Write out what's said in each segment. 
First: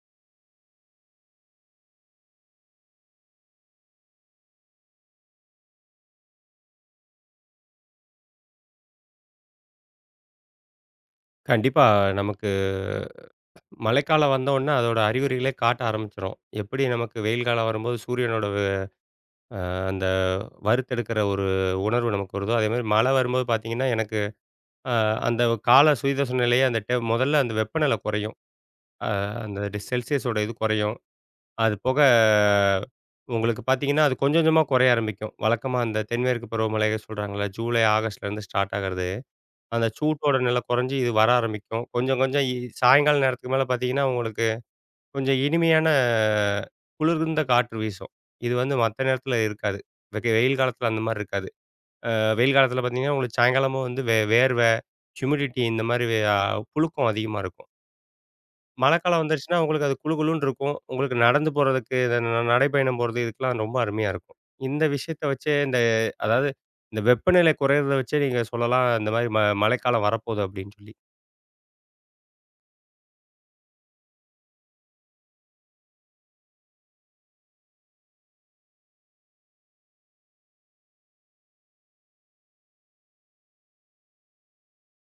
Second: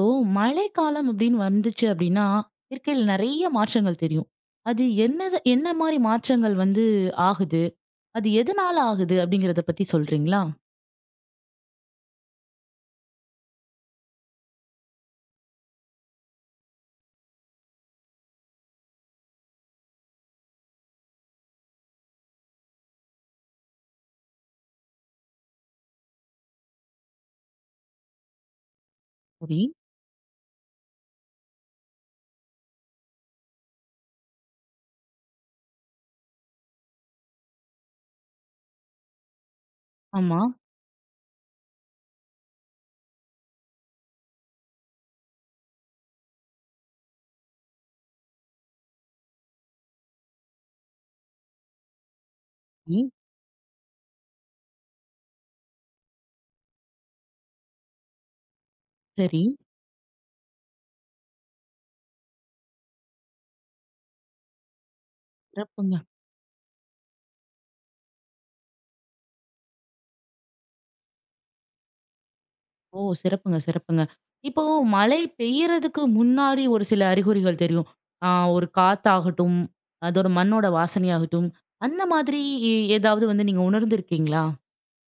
ஓ! மழைக்காலம் அப்படின்னு வந்துச்சு அப்படின்னா, இயற்கையில நெறைய மாற்றங்கள் தெரியும். அது என்னது என்ன மாரி மாற்றங்கள் வந்து ஆகுது? அது எதனால ஆகுது? அப்படிங்கிறத பத்தி சொல்றீங்களா? கண்டிப்பா. நமக்கு மழைக்காலம் வந்தோன்னே, அதோட அறிகுறிகளே காட்ட ஆரம்பிச்சுரும். எப்படி நமக்கு வெயில் காலம் வரும்போது சூரியனோட வெ அ அந்த வறுத்தெடுக்கிற ஒரு உணர்வு நமக்கு வருதோ, அதேமாரி மழை வரும்போது பார்த்தீங்கன்னா, எனக்கு அ அந்த கால சுயதச நிலையே அந்த முதல்ல அந்த வெப்பநிலை குறையும். அ சரி. அந்த செல்சியஸோட இது குறையும். அது போக அஹ், உங்களுக்கு பார்த்தீங்கன்னா, அது கொஞ்சம் கொஞ்சமா குறைய ஆரம்பிக்கும். வழக்கமா அந்த தென்மேற்கு பருவமழை சொல்றாங்கள்ல, ஜூலை, ஆகஸ்ட்லேருந்து ஸ்டார்ட் ஆகுறது. அந்த சூட்டோட ஆமா. நிலை குறைஞ்சு இது வர ஆரம்பிக்கும். கொஞ்சம் கொஞ்சம் சாயங்கால நேரத்துக்கு மேல பார்த்தீங்கன்னா, உங்களுக்கு கொஞ்சம் இனிமையான குளிர்ந்த காற்று வீசும். இது வந்து மத்த நேரத்தில இருக்காது. வெயில் காலத்தில அந்த மாரி இருக்காது. வெயில் காலத்தில ம். பார்த்தீங்கன்னா, உங்களுக்கு சாயங்காலமா வந்து வேர்வை, ஹியூமிடிட்டி இந்த மாரி வே அ புழுக்கம் அதிகமா இருக்கும். மழைக்காலம் சரி. வந்துருச்சுன்னா, உங்களுக்கு அது குளு குளுன்னு இருக்கும். உங்களுக்கு நடந்து போறதுக்கு, இந்த நடைப்பயணம் போறது இதுக்கெல்லாம் ரொம்ப அருமையா இருக்கும். இந்த விஷயத்த வச்சே இந்த சிறப்புங்க. அதாவது இந்த வெப்பநிலை குறையிறத வச்சே நீங்க சொல்லலாம், இந்த மாரி மழைக்காலம் வரப்போகுது அப்படின்னு சொல்லி. ஓ! சிறப்புங்க, சிறப்புங்க. இப்போ மழை பெய்யறதுக்கு முன்னாடி ஒரு சில அறிகுறிகள் தெரியும். ஆ ஒரு காத்தாகட்டும், அதோட மண்ணோட வாசனையாகட்டும், அந்த மாதிரி ஏதாவது வந்து நீங்க உணர்ந்திருக்கீங்களா?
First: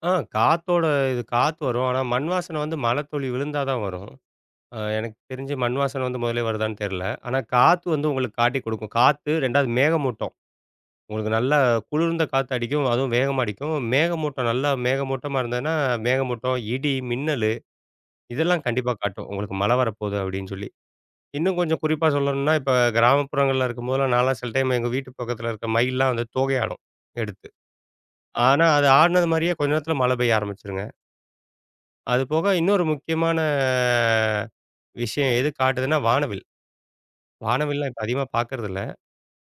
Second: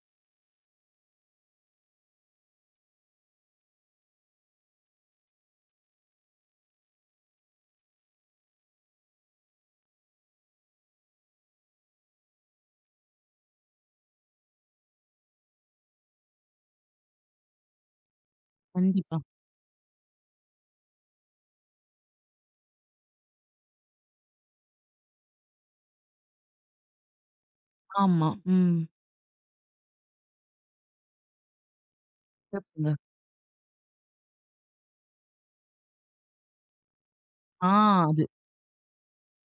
ஆ, காத்தோட இது காத்து வரும். ஆனா, மண் வாசனை வந்து மழைத்துளி விழுந்தா தான் வரும். எனக்கு தெரிஞ்சு மண் வாசனை வந்து முதலே வருதான்னு தெரியல. ஆனா, காத்து வந்து உங்களுக்கு காட்டிக் கொடுக்கும். காத்து 2வது மேகமூட்டம். உங்களுக்கு நல்லா குளிர்ந்த காத்து அடிக்கும். அதுவும் வேகமா அடிக்கும். மேகமூட்டம் நல்லா மேகமூட்டமா இருந்ததுன்னா, மேகமூட்டம், இடி, மின்னலு இதெல்லாம் கண்டிப்பா கண்டிப்பா. காட்டும். உங்களுக்கு மழை வரப்போகுது அப்படின்னு சொல்லி. இன்னும் கொஞ்சம் குறிப்பா சொல்லணும்னா, இப்ப கிராமப்புறங்கள்ல இருக்கும்போதெல்லாம் நான்லாம் சில டைம் எங்க வீட்டு பக்கத்துல இருக்க மயில்லாம் வந்து தோகை ஆடும் எடுத்து. ஆமா. ஆனா, ம். அது ஆடுனது மாரியே கொஞ்ச நேரத்துல மழை பெய்ய ஆரம்பிச்சுருங்க. அது போக இன்னொரு சிறப்புங்க. முக்கியமான விஷயம் எது காட்டுதுன்னா, வானவில். ஆ வானவில்லாம் இப்ப அது. அதிகமா பார்க்கறதில்ல.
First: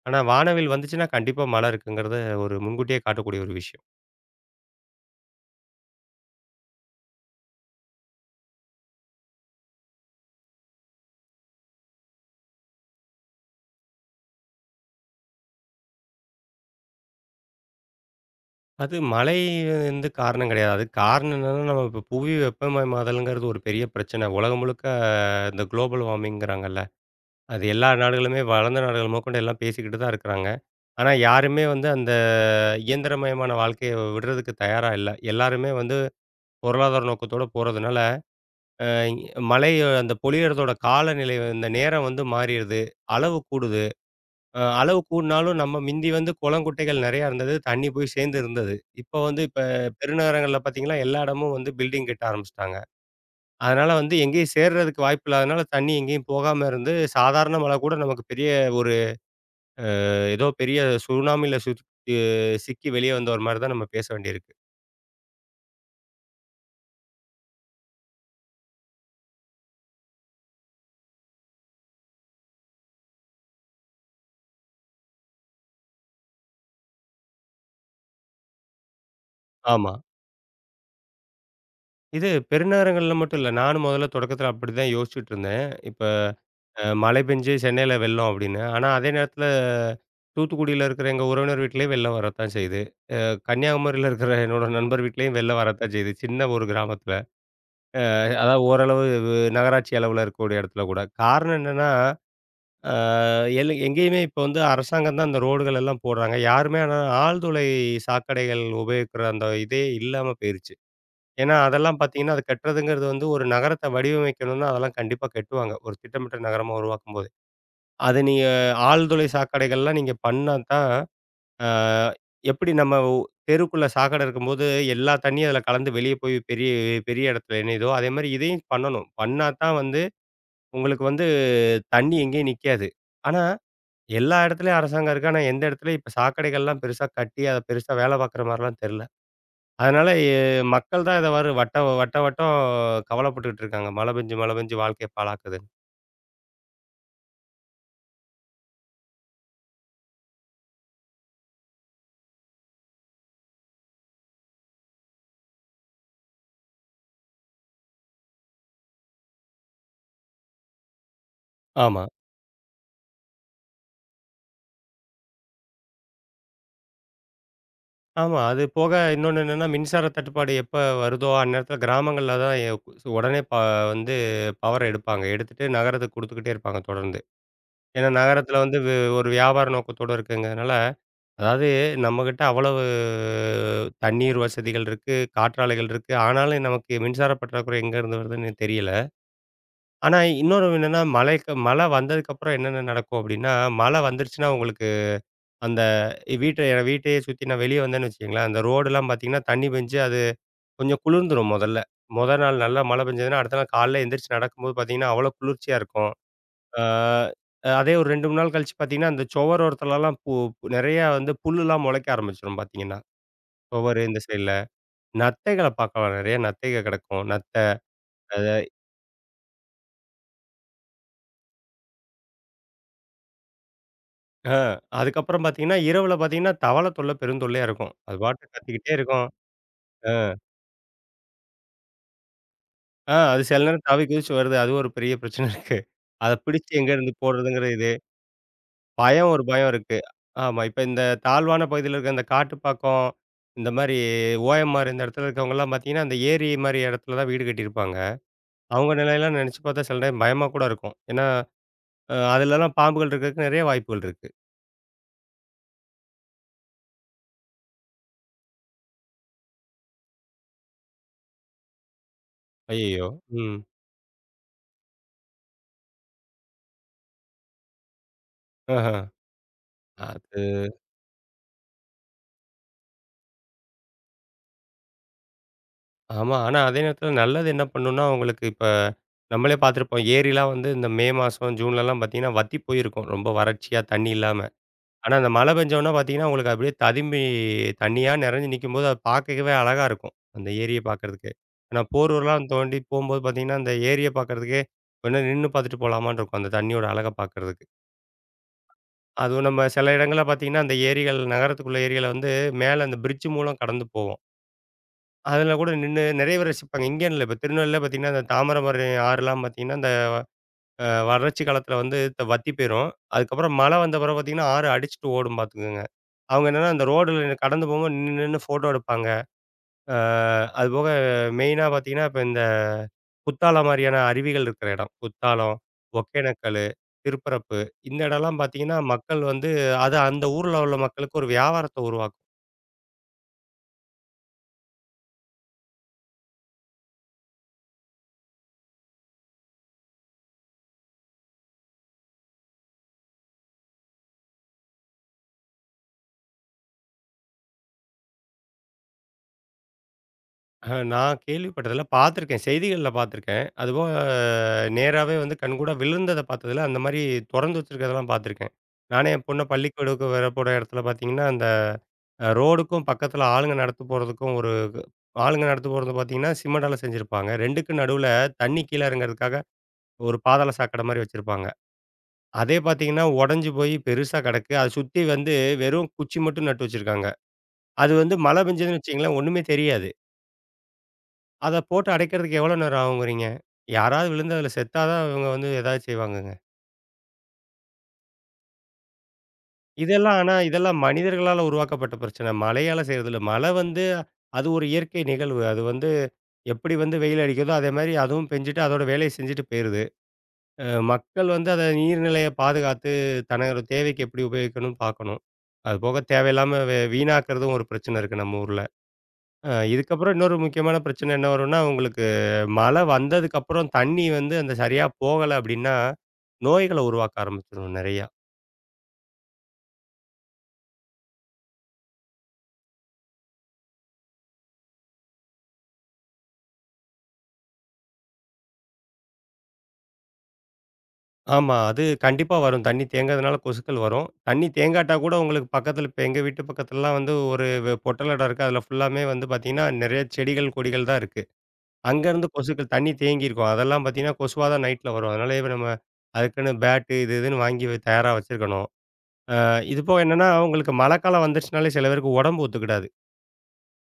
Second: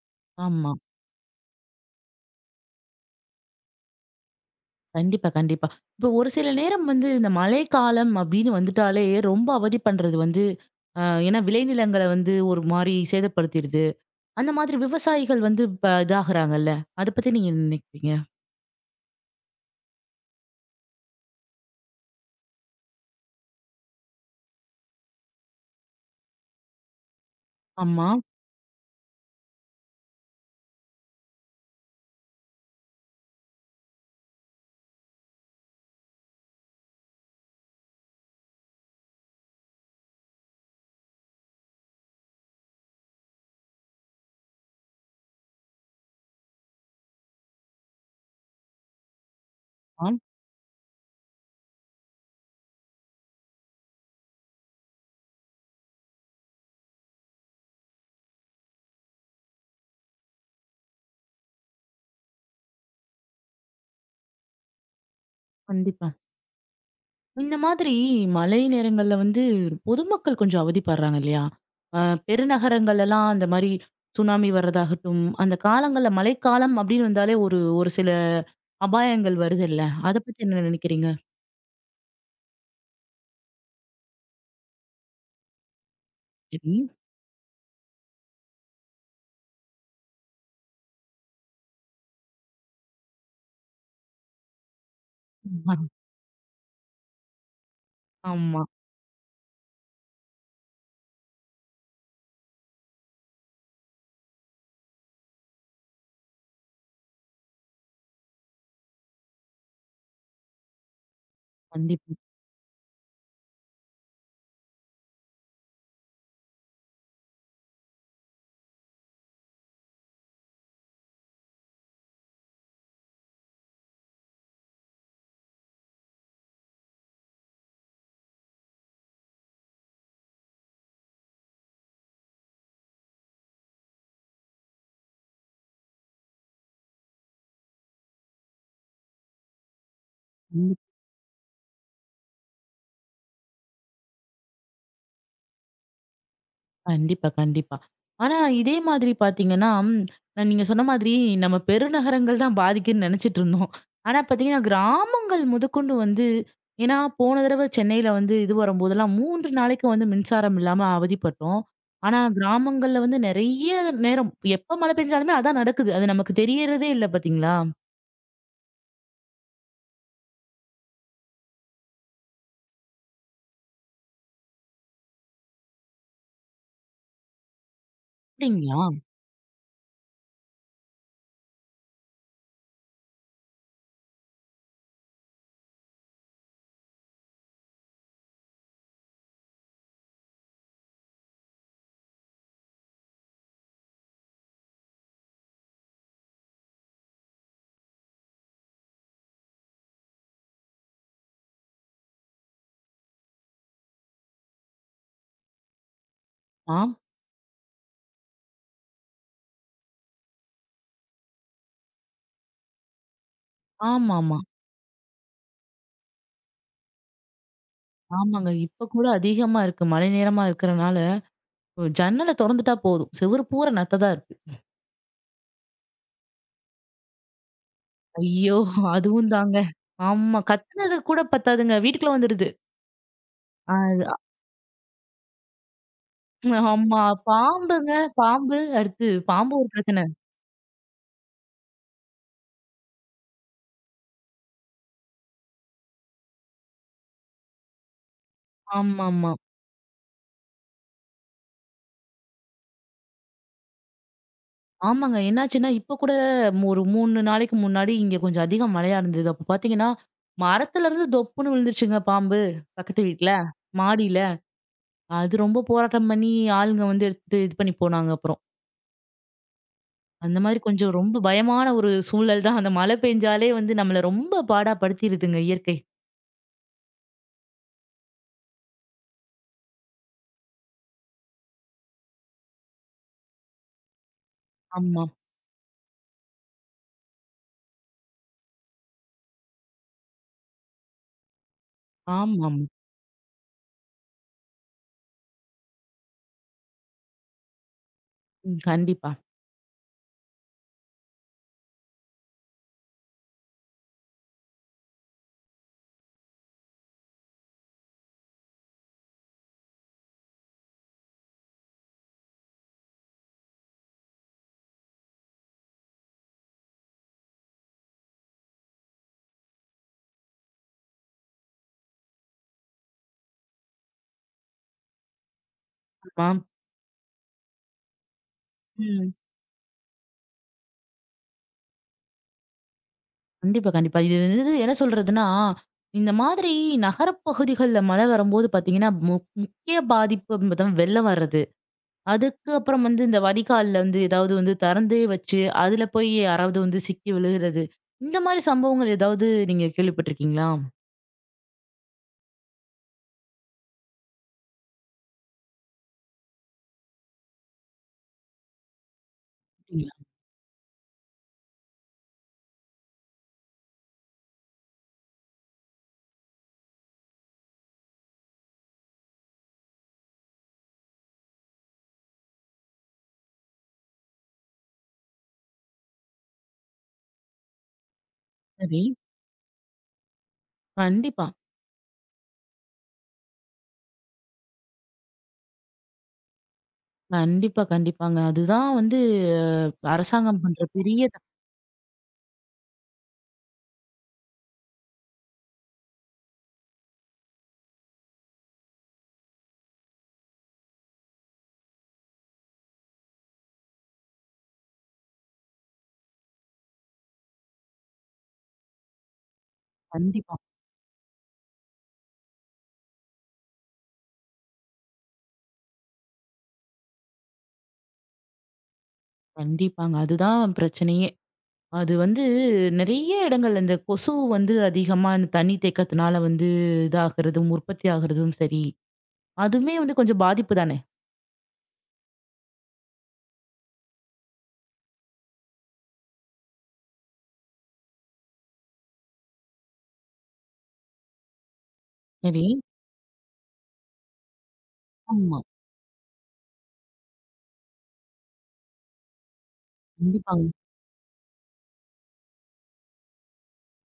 ஆனா வானவில் ஆமா. வந்துச்சுன்னா, கண்டிப்பா மழை இருக்குங்கிறத ஒரு முன்கூட்டியே காட்டக்கூடிய ஒரு விஷயம். கண்டிப்பா, கண்டிப்பா. இப்போ ஒரு சில நேரம் வந்து இந்த மழைக்காலம் அப்படின்னு வந்துட்டாலே ரொம்ப அவதி பண்றது வந்து, ஏன்னா விளைநிலங்கள வந்து ஒரு மாரி சேதப்படுத்திடுது. அந்த மாதிரி விவசாயிகள் வந்து இப்ப இதாகுறாங்கல்ல. அத பத்தி நீங்க என்ன நினைக்கிறீங்க? அது மழை வந்து காரணம் கிடையாது. அதுக்கு காரணம் என்னன்னா, நம்ம இப்ப புவி வெப்பமயமாதல்ங்கிறது ஒரு பெரிய பிரச்சனை. உலகம் முழுக்க இந்த குளோபல் வார்மிங்கிறாங்கல்ல. அது எல்லா ஆமா, நாடுகளுமே வளர்ந்த நாடுகள் முதற்கொண்டு எல்லாம் பேசிக்கிட்டு தான் இருக்கிறாங்க. ஆனா யாருமே வந்து அந்த இயந்திரமயமான வாழ்க்கைய விடுறதுக்கு தயாரா இல்ல. எல்லாருமே வந்து பொருளாதார நோக்கத்தோட போறதுனால அ மழை அந்த பொழியறதோட காலநிலை இந்த நேரம் வந்து மாறிடுது. அளவு கூடுது. அளவு கூடுனாலும் நம்ம மிந்தி வந்து குளம், குட்டைகள் நெறையா இருந்தது. தண்ணி போய் சேர்ந்து இருந்தது. இப்போ வந்து இப்ப ஆம். பெருநகரங்கள்ல பார்த்தீங்கன்னா, எல்லா இடமும் வந்து பில்டிங் கட்ட ஆரம்பிச்சுட்டாங்க. அதனால வந்து எங்கேயும் சேர்றதுக்கு வாய்ப்பு இல்லாதனால தண்ணி எங்கேயும் போகாம இருந்து, சாதாரண மழை கூட நமக்கு பெரிய ஒரு அ ஏதோ பெரிய சுனாமில சுத் அ சிக்கி வெளியே வந்த ஒரு மாரி தான் நம்ம பேச வேண்டியிருக்கு. கண்டிப்பா. இந்த மாதிரி மழை நேரங்கள்ல வந்து பொதுமக்கள் கொஞ்சம் அவதிப்படுறாங்க இல்லையா? அ பெருநகரங்கள்லலாம் அந்த மாரி சுனாமி வர்றதாகட்டும், அந்த காலங்கள்ல மழைக்காலம் அப்படின்னு வந்தாலே ஒரு ஒரு சில அபாயங்கள் வருதுல்ல. ஆமா. அத பத்தி என்ன நினைக்கிறீங்க? இது பெருநகரங்கள்ல மட்டும் இல்ல. நானும் முதல்ல தொடக்கத்தில அப்படிதான் யோசிச்சுட்டு இருந்தேன். இப்ப சரி. மழை பெஞ்சு சென்னையில வெள்ளம் அப்படின்னு. ஆனா, அதே நேரத்தில தூத்துக்குடியில இருக்கிற எங்க உறவினர் வீட்லயும் வெள்ளம் வரத்தான் செய்யுது. கன்னியாகுமரியில இருக்கிற என்னோட நண்பர் வீட்லயும் வெள்ளம் வரத்தான் செய்யுது. சின்ன ஒரு கிராமத்தில. அதாவது ஆமா. ஓரளவு நகராட்சி அளவுல இருக்கக்கூடிய இடத்துல கூட. காரணம் என்னன்னா, அ எல் எங்கேயுமே இப்போ வந்து அரசாங்கம் தான் அந்த ரோடுகள் எல்லாம் போடுறாங்க. யாருமே ஆனா ஆழ்துளை சாக்கடைகள் உபயோகிக்கிற அந்த இதே இல்லாம போயிருச்சு. ஏன்னா, அதெல்லாம் கண்டிப்பா. பார்த்தீங்கன்னா, அது கட்டுறதுங்கிறது வந்து ஒரு நகரத்த வடிவமைக்கணும்னா, அதெல்லாம் கண்டிப்பா கட்டுவாங்க. ஒரு திட்டமிட்ட நகரமா உருவாக்கும்போதே. அது நீங்க ஆழ்துளை சாக்கடைகள்லாம் நீங்க பண்ணா தான், அ எப்படி நம்ம தெருக்குள்ள சாக்கடை இருக்கும்போது, எல்லா தண்ணியும் அதில கலந்து வெளிய போய் பெரிய பெரிய இடத்துல இணையுதோ, அதேமாரி இதையும் பண்ணணும். பண்ணா தான் வந்து, உங்களுக்கு வந்து தண்ணி எங்கேயும் நிக்காது. ஆனா, எல்லா இடத்துலயும் அரசாங்கம் இருக்கு. ஆனா, எந்த இடத்துலயும் இப்ப சாக்கடைகள்லாம் பெருசா கட்டி, அத பெருசா வேலை பார்க்குற மாரிலாம் தெர்ல. அதனால கண்டிப் மக்கள் தான் இத வட்ட வட்ட வட்டம் கவலைப்பட்டுட்டு இருக்காங்க. மழை பெஞ்சு மழை பெஞ்சு வாழ்க்கைய பாழாக்குதுன்னு. கண்டிப்பா, கண்டிப்பா. ஆனா இதே மாதிரி பார்த்தீங்கன்னா, ம், நீங்க சொன்ன மாதிரி நம்ம பெருநகரங்கள் தான் பாதிக்குதுன்னு நெனச்சிட்டு இருந்தோம். ஆனா பார்த்தீங்கன்னா, கிராமங்கள் முதற்கொண்டு வந்து ஏன்னா போன தடவ சென்னையில வந்து இது வரும்போதெல்லாம் 3 நாளைக்கு வந்து மின்சாரம் இல்லாம அவதிப்பட்டோம். ஆமா. ஆனா கிராமங்கள்ல வந்து நெறைய நேரம் எப்ப மழை பெஞ்சாலுமே அதான் நடக்குது. அது நமக்கு தெரியறதே இல்ல பார்த்தீங்களா? ஆமா. அது போக இன்னொன்னு என்னன்னா, மின்சார தட்டுப்பாடு எப்ப வருதோ, அந்நேரத்தில கிராமங்கள்ல தான் உடனே வந்து பவர எடுப்பாங்க. எடுத்துட்டு நகரத்துக்கு குடுத்துக்கிட்டே இருப்பாங்க தொடர்ந்து. ஏன்னா நகரத்தில வந்து அப்படிங்களா? ஒரு வியாபார நோக்கத்தோட இருக்குங்கிறதுனால, அதாவது நம்மகிட்ட அவ்வளவு தண்ணீர் வசதிகள் இருக்கு, காற்றாலைகள் இருக்கு. ஆனாலும் நமக்கு மின்சார பற்றாக்குறை எங்கேருந்து வருதுன்னு தெரியல. ஆனா இன்னொரு என்னன்னா, மழைக்கு மழை வந்ததுக்கப்புறம் என்னென்ன நடக்கும் அப்டின்னா, மழை வந்துருச்சுன்னா உங்களுக்கு அந்த வீட்ட வீட்டையே சுத்தி நான் வெளிய வந்தேன்னு வச்சுக்கங்களேன், அந்த ரோடுலாம் பார்த்தீங்கன்னா, தண்ணி பெஞ்சு அது கொஞ்சம் குளிர்ந்துரும் மொதல்ல. மொத நாள் நல்லா மழை பெஞ்சதுன்னா, அடுத்த நாள் காலைல எந்திரிச்சு நடக்கும்போது பார்த்தீங்கன்னா, அவ்வளோ குளிர்ச்சியா இருக்கும். ஆ ஆம். அதே ஒரு 2, 3 நாள் கழிச்சு பார்த்தீங்கன்னா, அந்த சுவரோரத்துலலாம் நெறையா வந்து புல்லுலாம் முளைக்க ஆரம்பிச்சுரும் பார்த்தீங்கன்னா. சுவரு இந்த ஆமாமா. சைடுல. நத்தைகள பார்க்கலாம் நெறைய நத்தைக கெடக்கும். நத்தை. ஆமாங்க. அது. இப்ப கூட அதிகமா இருக்கு. மழை நேரமா இருக்கிறனால. ஜன்னல தொறந்துட்டா போதும். செவுரு பூரா நத்த தான் இருக்கு. ஆ அதுக்கப்புறம் பார்த்தீங்கன்னா, இரவுல பார்த்தீங்கன்னா, தவளை தொல்லை பெருந்தொல்லையா இருக்கும். அது பாட்டுக்கு ஐயோ! கத்திக்கிட்டே இருக்கும். அதுவும் தாங்க. ஆ ஆமா. கத்துனது கூட பத்தாதுங்க. வீட்டுக்குள்ள வந்துருது. ஆ அது சில நேரம் அது குதிச்சு வருது. அது ஒரு பெரிய பிரச்சனை இருக்கு. அத பிடிச்சு ஆமா. எங்கேருந்து போடுறதுங்கிறது இது. பாம்புங்க, பாம்பு. அடுத்து பயம் ஒரு பாம்பு பயம் ஒரு இருக்கு. பிரச்சனை. ஆமா. இப்ப இந்த தாழ்வான பகுதியில இருக்க இந்த காட்டுப்பாக்கம், இந்த மாரி ஓஎம்ஆர் இந்த இடத்துல இருக்கவங்கலாம் பார்த்தீங்கன்னா, அந்த ஏரி மாரி இடத்துல தான் வீடு கட்டியிருப்பாங்க. அவங்க ஆமாமா. நிலையெல்லாம் நினைச்சு பார்த்தா சில டைம் பயமா கூட இருக்கும். ஏன்னா, அதுலலாம் பாம்புகள் இருக்கிறதுக்கு நிறைய வாய்ப்புகள் இருக்கு. ஆமாங்க. என்னாச்சுன்னா, இப்ப கூட ஒரு 3 நாளைக்கு முன்னாடி இங்க கொஞ்சம் அதிக மழையா இருந்தது. அப்ப பாத்தீங்கன்னா, மரத்துல இருந்து தொப்புன்னு விழுந்துருச்சுங்க பாம்பு. பக்கத்து ஐயய்யோ! வீட்ல, ம். மாடியில. அது ரொம்ப போராட்டம் பண்ணி ஆளுங்க வந்து எடுத்துட்டு இது பண்ணி போனாங்க அப்புறம். ஆஹ. அந்த அது. மாதிரி கொஞ்சம் ரொம்ப பயமான ஒரு சூழல் தான். அந்த மழை பெஞ்சாலே வந்து நம்மள ரொம்ப பாடாப்படுத்திருதுங்க இயற்கை. ஆமா. ஆனா அதே நேரத்துல நல்லது என்ன பண்ணும்னா, உங்களுக்கு இப்ப நம்மளே பார்த்துருப்போம். ஏரிலாம் வந்து இந்த மே மாசம், ஜூன்லலாம் பார்த்தீங்கன்னா, வத்தி போயிருக்கும். ரொம்ப வறட்சியா தண்ணி இல்லாம. ஆமா. ஆனா, அந்த மழை பெஞ்சோனே பார்த்தீங்கன்னா, உங்களுக்கு அப்படியே ததும்பி தண்ணியா நெறஞ்சு நிக்கும்போது, அது பார்க்கவே அழகா இருக்கும். அந்த ஏரிய பார்க்கறதுக்கு. ஆனா, போர்வெல்லாம் ஆமாமா. தோண்டி போம்போது பார்த்தீங்கன்னா, அந்த ஏரிய பார்க்கறதுக்கே கொஞ்ச நேரம் நின்னு பார்த்துட்டு போலாமான்னு இருக்கும். அந்த தண்ணியோட அழக பார்க்கறதுக்கு. ம். கண்டிப்பா. அதுவும் நம்ம சில இடங்கள்ல பார்த்தீங்கன்னா, அந்த ஏரிகள் நகரத்துக்குள்ள ஏரிகள வந்து மேல அந்த பிரிட்ஜ் மூலம் கடந்து போவோம். அதுல கூட நின்னு நிறைய பேர் ரசிப்பாங்க. இங்கேன்னு இல்ல. இப்ப திருநெல்வேலில பார்த்தீங்கன்னா, அந்த தாமிரபரணி ஆறுலாம் பார்த்தீங்கன்னா, இந்த வறட்சி காலத்துல வந்து வத்தி போயிரும். அதுக்கப்புறம் மழை வந்த பிறகு பார்த்தீங்கன்னா, ஆறு அடிச்சுட்டு ஓடும் பார்த்துக்குங்க. அவங்க என்னன்னா, அந்த ரோடுல கடந்து போம்போது நின்னு நின்னு ஃபோட்டோ எடுப்பாங்க. அ அதுபோக மெயினா பார்த்தீங்கன்னா, இப்ப இந்த குத்தாலம் மாரியான அருவிகள் இருக்கிற இடம். குத்தாலம், ஆமா. ஒகேனக்கல்லு, திருப்பரப்பு இந்த இடம்லாம் பார்த்தீங்கன்னா, ம். மக்கள் வந்து அது அந்த ஊர்ல உள்ள மக்களுக்கு ஒரு வியாபாரத்த உருவாக்கும். கண்டிப்பா, கண்டிப்பா. இது வந்து என்ன சொல்றதுன்னா, இந்த மாதிரி நகரப்பகுதிகள்ல மழை வரும்போது பார்த்தீங்கன்னா, முக்கிய பாதிப்பு வந்து தான் வெள்ளம் வர்றது. அதுக்கு அப்புறம் வந்து இந்த வடிகால்ல வந்து ஏதாவது வந்து திறந்தே வச்சு, அதுல போய் யாராவது வந்து சிக்கி விழுகிறது. இந்த மாதிரி சம்பவங்கள் ஏதாவது நீங்க கேள்விப்பட்டிருக்கீங்களா? நான் கேள்விப்பட்டதில்ல, பார்த்துருக்கேன். செய்திகள்ல பார்த்துருக்கேன். அதுபோக நேராவே வந்து கண்கூடா விழுந்தத பார்த்ததில்ல. அந்த மாரி தொறந்து வச்சிருக்கிறதெல்லாம் பார்த்துருக்கேன். நானே என் பொண்ண அப்படிங்களா? பள்ளிக்கூடக்கு வர போற இடத்துல பார்த்தீங்கன்னா, அந்த ரோடுக்கும் பக்கத்துல ஆளுங்க நடந்து போறதுக்கும் ஒரு ஆளுங்க நடந்து போறது பார்த்தீங்கன்னா, சிமெண்டால செஞ்சிருப்பாங்க. 2க்கும் நடுவுல தண்ணி கீழ இறங்குறதுக்காக ஒரு பாதாள சாக்கடை மாரி வச்சிருப்பாங்க. அதே பார்த்தீங்கன்னா, உடைஞ்சு போய் பெருசா கிடக்கு. அத சுத்தி வந்து வெறும் குச்சி மட்டும் நட்டு வச்சிருக்காங்க. அது வந்து மழை பெஞ்சதுன்னு சரி. வச்சுக்கங்களேன், ஒண்ணுமே தெரியாது. கண்டிப்பா. அத போட்டு அடைக்கிறதுக்கு எவ்வளோ நேரம் ஆகுங்கிறீங்க? யாராவது விழுந்து அதுல செத்தா தான் இவங்க வந்து ஏதாவது செய்வாங்கங்க. கண்டிப்பா, கண்டிப்பாங்க. அதுதான் வந்து இதெல்லாம் ஆனா அரசாங்கம் பண்ற இதெல்லாம் பெரிய தப்பு. மனிதர்களால உருவாக்கப்பட்ட பிரச்சனை. மழையால செய்றது இல்ல. மழை வந்து அது ஒரு இயற்கை நிகழ்வு. அது வந்து எப்படி வந்து வெயில் அடிக்குதோ, அதே மாரி அதுவும் பெஞ்சுட்டு, அதோட வேலைய செஞ்சுட்டு போயிருது. மக்கள் வந்து அத நீர்நிலைய பாதுகாத்து, தனது தேவைக்கு எப்படி உபயோகிக்கணும்னு பார்க்கணும். அது போக தேவையில்லாம வீணாக்குறதும் ஒரு பிரச்சனை இருக்கு நம்ம ஊர்ல. இதுக்கப்புறம் கண்டிப்பா, இன்னொரு முக்கியமான பிரச்சனை என்ன வரும்னா, உங்களுக்கு மழை வந்ததுக்கப்புறம் தண்ணி வந்து அந்த சரியா போகல அப்படின்னா, நோய்கள உருவாக்க ஆரம்பிச்சுரும் நெறையா. கண்டிப்பாங்க. அதுதான் பிரச்சனையே. அது வந்து நெறைய இடங்கள்ல இந்த கொசு வந்து அதிகமா இந்த தண்ணி தேக்கத்துனால வந்து இதாகுறதும், உற்பத்தி ஆகுறதும் சரி, அதுவுமே வந்து கொஞ்சம் பாதிப்பு தானே! ஆமா. அது கண்டிப்பா வரும். தண்ணி தேங்குறதுனால கொசுக்கள் வரும். தண்ணி தேங்காட்டா கூட உங்களுக்கு பக்கத்துல இப்ப எங்க வீட்டு பக்கத்துலலாம் வந்து ஒரு பொட்டல் இடம் இருக்கு. அதுல ஃபுல்லாமே வந்து பார்த்தீங்கன்னா, நெறைய செடிகள், கொடிகள் தான் இருக்கு. அங்கருந்து சரி. கொசுக்கள் தண்ணி தேங்கியிருக்கும். அதெல்லாம் பார்த்தீங்கன்னா, கொசுவா தான் நைட்ல வரும். ஆமா. அதனாலயே இப்ப நம்ம அதுக்குன்னு பேட்டு இது இதுன்னு வாங்கி தயாரா வச்சிருக்கணும். இது போக என்னன்னா, கண்டிப்பாங்க. உங்களுக்கு மழைக்காலம் வந்துருச்சுனாலே சில பேருக்கு உடம்பு ஒத்துக்கிடாது.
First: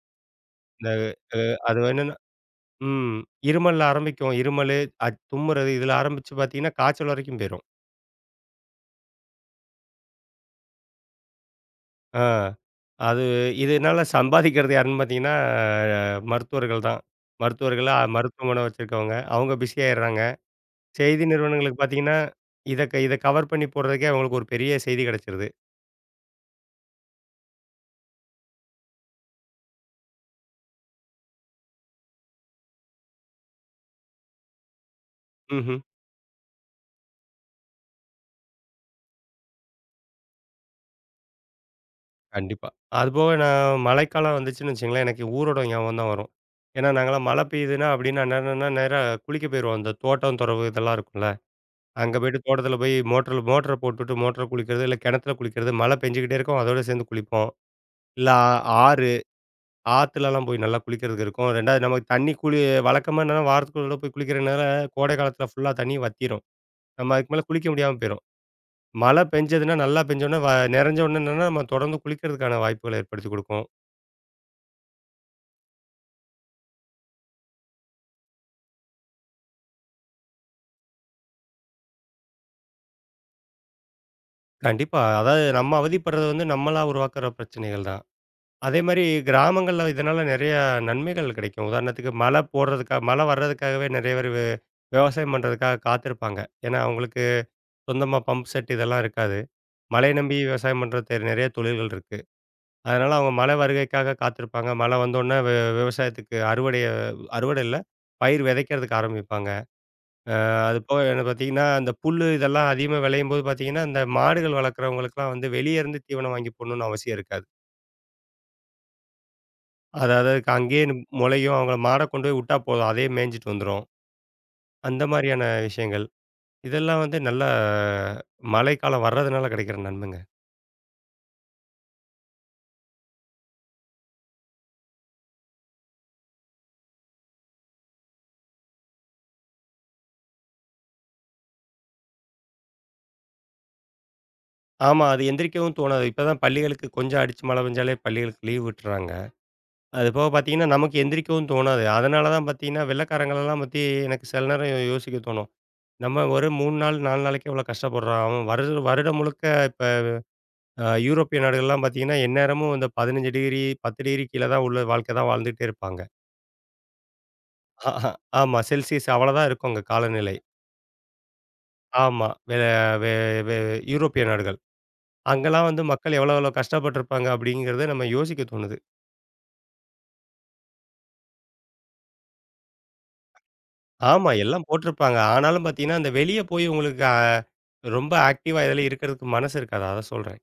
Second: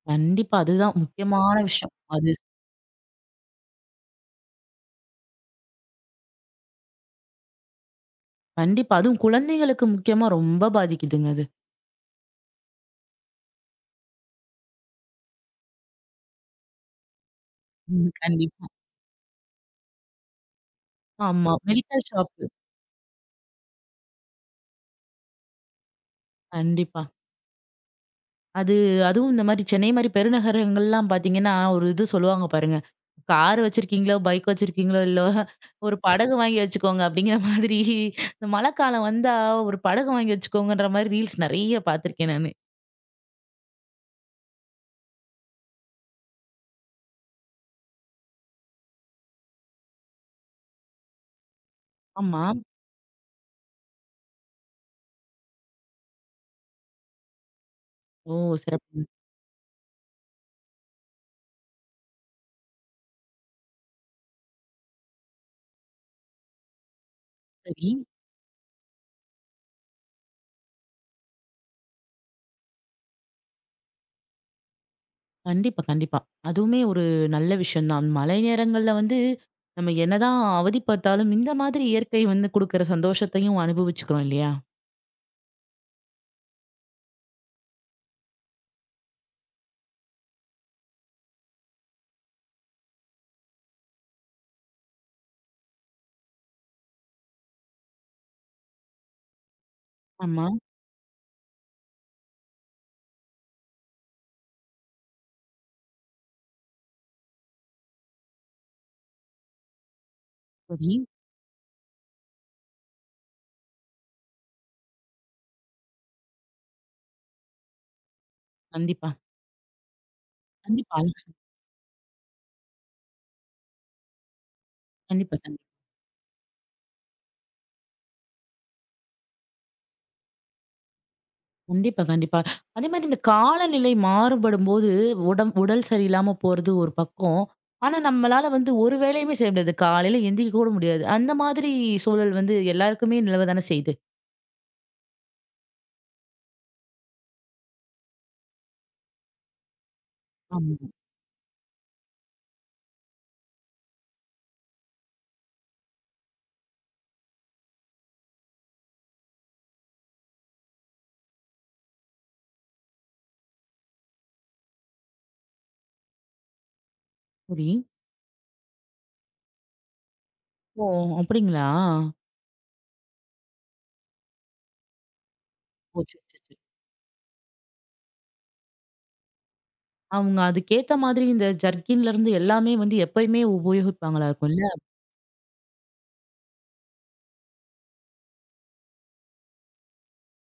கண்டிப்பா. இந்த அதுதான் முக்கியமான அது விஷயம். என்னன்னா அது ம். இருமல் ஆரம்பிக்கும். இருமலு, அ தும்முறது இதுல ஆரம்பிச்சு பார்த்தீங்கன்னா, காய்ச்சல் வரைக்கும் போயிரும். கண்டிப்பா. அதுவும் குழந்தைகளுக்கு முக்கியமா ரொம்ப பாதிக்குதுங்க அது. ஆ. அது இதனால சம்பாதிக்கிறது யாருன்னு பார்த்தீங்கன்னா, மருத்துவர்கள் தான். மருத்துவர்களா ம். மருத்துவமனை கண்டிப்பா. வச்சிருக்கவங்க. அவங்க பிஸியாயிடுறாங்க. செய்தி ஆமா. நிறுவனங்களுக்கு மெடிக்கல் பார்த்தீங்கன்னா, ஷாப்பு. இத கவர் பண்ணி போடுறதுக்கே அவங்களுக்கு ஒரு பெரிய செய்தி கிடைச்சிருது. கண்டிப்பா. அது அதுவும் இந்த மாரி சென்னை மாரி பெருநகரங்கள்லாம் பார்த்தீங்கன்னா, ஒரு இது சொல்லுவாங்க பாருங்க. கார் வச்சிருக்கீங்களோ, பைக் வச்சிருக்கீங்களோ, இல்லோ ம்ஹ்ம். ஒரு படகு வாங்கி வச்சுக்கோங்க அப்படிங்கிற மாதிரி இந்த மழைக்காலம் வந்தா ஒரு படகு வாங்கி வச்சுக்கோங்கன்ற மாரி ரீல்ஸ் நெறைய பார்த்துருக்கேன் நானு. கண்டிப்பா. அதுபோக நான் மழைக்காலம் வந்துச்சுன்னு வச்சுக்கங்களேன், எனக்கு ஊரோடம் ஞாபகம் தான் வரும். ஏன்னா நாங்கலாம் மழை பெய்யுதுன்னா அப்டின்னா என்னன்னா நேரா குளிக்க போயிருவோம். அந்த தோட்டம், தொறவு இதெல்லாம் இருக்கும்ல. அங்க போயிட்டு ஆமா. தோட்டத்தில போய் மோட்டர்ல மோட்டர போட்டுட்டு மோட்டர்ல குளிக்கிறது, இல்ல கிணத்துல குளிக்கிறது. மழை பெஞ்சுக்கிட்டே இருக்கும். அதோட சேர்ந்து குளிப்போம். இல்ல ஓ! ஆ சிறப்புங்க. ஆறு ஆத்துலலாம் போய் நல்லா குளிக்கிறதுக்கு இருக்கும். 2வது நமக்கு தண்ணி வழக்கமா என்னன்னா வாரத்துக்கு ஒரு தடவ போய் குளிக்கிறனால, கோடை காலத்தில ஃபுல்லா தண்ணி வத்திரும். நம்ம அதுக்கு மேல குளிக்க சரி. முடியாம போயிரும். மழை பெஞ்சதுன்னா, நல்லா பெஞ்சோனே நெறஞ்ச உடனே என்னன்னா, நம்ம தொடர்ந்து குளிக்கிறதுக்கான வாய்ப்புகள ஏற்படுத்திக் குடுக்கும். கண்டிப்பா, கண்டிப்பா. அதுவுமே ஒரு நல்ல விஷயம் தான். மழை நேரங்கள்ல வந்து நம்ம என்னதான் அவதிப்பட்டாலும், இந்த மாதிரி இயற்கை வந்து குடுக்குற சந்தோஷத்தையும் அனுபவிச்சுக்கிறோம் இல்லையா? கண்டிப்பா. அதாவது நம்ம அவதிப்படுறது வந்து நம்மளா உருவாக்குற பிரச்சனைகள் தான். அதேமாரி கிராமங்கள்ல இதனால நெறைய நன்மைகள் கிடைக்கும். உதாரணத்துக்கு மழை போடுறதுக்கா மழை வர்றதுக்காகவே நெறைய பேர் விவசாயம் பண்றதுக்காக காத்திருப்பாங்க. ஏன்னா, அவங்களுக்கு சொந்தமா பம்ப் செட் இதெல்லாம் இருக்காது. மழைய நம்பி ஆமா. விவசாயம் பண்ற நெறைய தொழில்கள் இருக்கு. அதனால அவங்க மழை வருகைக்காக காத்திருப்பாங்க. மழை வந்தோனே விவசாயத்துக்கு அறுவடை இல்ல, பயிர் விதைக்கிறதுக்கு ஆரம்பிப்பாங்க. அது சரி. போக என்ன பார்த்தீங்கன்னா, அந்த புல்லு இதெல்லாம் அதிகமா விளையும்போது பார்த்தீங்கன்னா, இந்த மாடுகள் வளர்க்குறவங்களுக்குலாம் வந்து வெளிய இருந்து தீவனம் வாங்கி போடணும்னு அவசியம் இருக்காது. கண்டிப்பா. அதாவது அதுக்கு அங்கேயே கண்டிப்பா. கண்டிப்பா. முளையும். அவங்கள மாட கொண்டு போய் விட்டா போதும். அதே மேய்ஞ்சுட்டு வந்துரும். அந்த கண்டிப்பா. மாதிரியான விஷயங்கள். இதெல்லாம் வந்து நல்ல மழைக்காலம் வர்றதுனால கிடைக்கிற நன்மைங்க. கண்டிப்பா, கண்டிப்பா. அதே மாரி இந்த காலநிலை மாறுபடும்போது, உடல் சரியில்லாம போறது ஒரு பக்கம். ஆனா, நம்மளால வந்து ஒரு வேலையுமே செய்ய முடியாது. காலையில எந்திரிக்க கூட முடியாது. அந்த மாதிரி சூழல் வந்து எல்லாருக்குமே நிலவதானே செய்யுது. ஆமா, அது எந்திரிக்கவும் தோணாது. இப்ப தான் பள்ளிகளுக்கு கொஞ்சம் அடிச்சு மழை பெஞ்சாலே பள்ளிகளுக்கு லீவ் விட்டுர்றாங்க. அது போக பார்த்தீங்கன்னா, ஆமா. நமக்கு எந்திரிக்கவும் தோணாது. அதனால தான் பார்த்தீங்கன்னா, வெள்ளைக்காரங்களெல்லாம் பத்தி எனக்கு சில நேரம் யோசிக்க தோணும். நம்ம ஒரு 3 நாள், 4 நாளைக்கு எவ்வளோ கஷ்டப்படுறோம். அவன் வருட வருடம் முழுக்க இப்ப யூரோப்பிய நாடுகள்லாம் பார்த்தீங்கன்னா, எந்நேரமும் இந்த 15 டிகிரி, 10 டிகிரி கீழ தான் உள்ள வாழ்க்கை தான் வாழ்ந்துகிட்டே இருப்பாங்க. சரி. ஆமா. செல்சியஸ் அவ்வளோதான் இருக்கும் அங்க காலநிலை. ஓ! அப்படிங்களா? ஆமா. வெ வெ வெ யூரோப்பிய நாடுகள். அங்கலாம் வந்து ஓ! மக்கள் சரி, எவ்வளோ சரி, எவ்வளோ சரி. கஷ்டப்பட்டுருப்பாங்க அப்படிங்கிறத நம்ம யோசிக்க தோணுது. அவங்க அதுக்கேத்த மாதிரி இந்த ஜர்க்கின்ல இருந்து எல்லாமே வந்து எப்பயுமே உபயோகிப்பாங்களா ஆமா. இருக்கும் எல்லாம் இல்ல? போட்டிருப்பாங்க. ஆனாலும் பார்த்தீங்கன்னா, அந்த வெளிய போய் உங்களுக்கு ரொம்ப ஆக்டிவா இதுல இருக்கிறதுக்கு மனசு இருக்காது. அத சொல்றேன்.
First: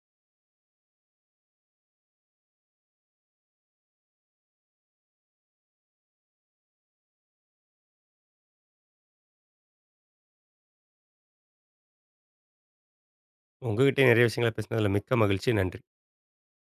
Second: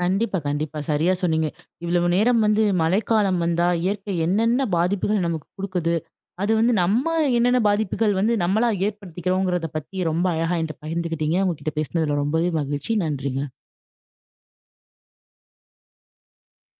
கண்டிப்பா, கண்டிப்பா. சரியா சொன்னீங்க. இவ்வளவு நேரம் வந்து மழைக்காலம் வந்தா இயற்கை என்னென்ன பாதிப்புகள் நமக்கு குடுக்குது? அது வந்து நம்ம என்னென்ன பாதிப்புகள் வந்து நம்மளா ஏற்படுத்திக்கிறோங்கிறத பத்தி ரொம்ப அழகா என்ட்ட பகிர்ந்துக்கிட்டீங்க. உங்ககிட்ட பேசினதுல ரொம்பவே மகிழ்ச்சி. நன்றிங்க. உங்ககிட்டயும் நெறைய விஷயங்கள பேசினதுல மிக்க மகிழ்ச்சி. நன்றி.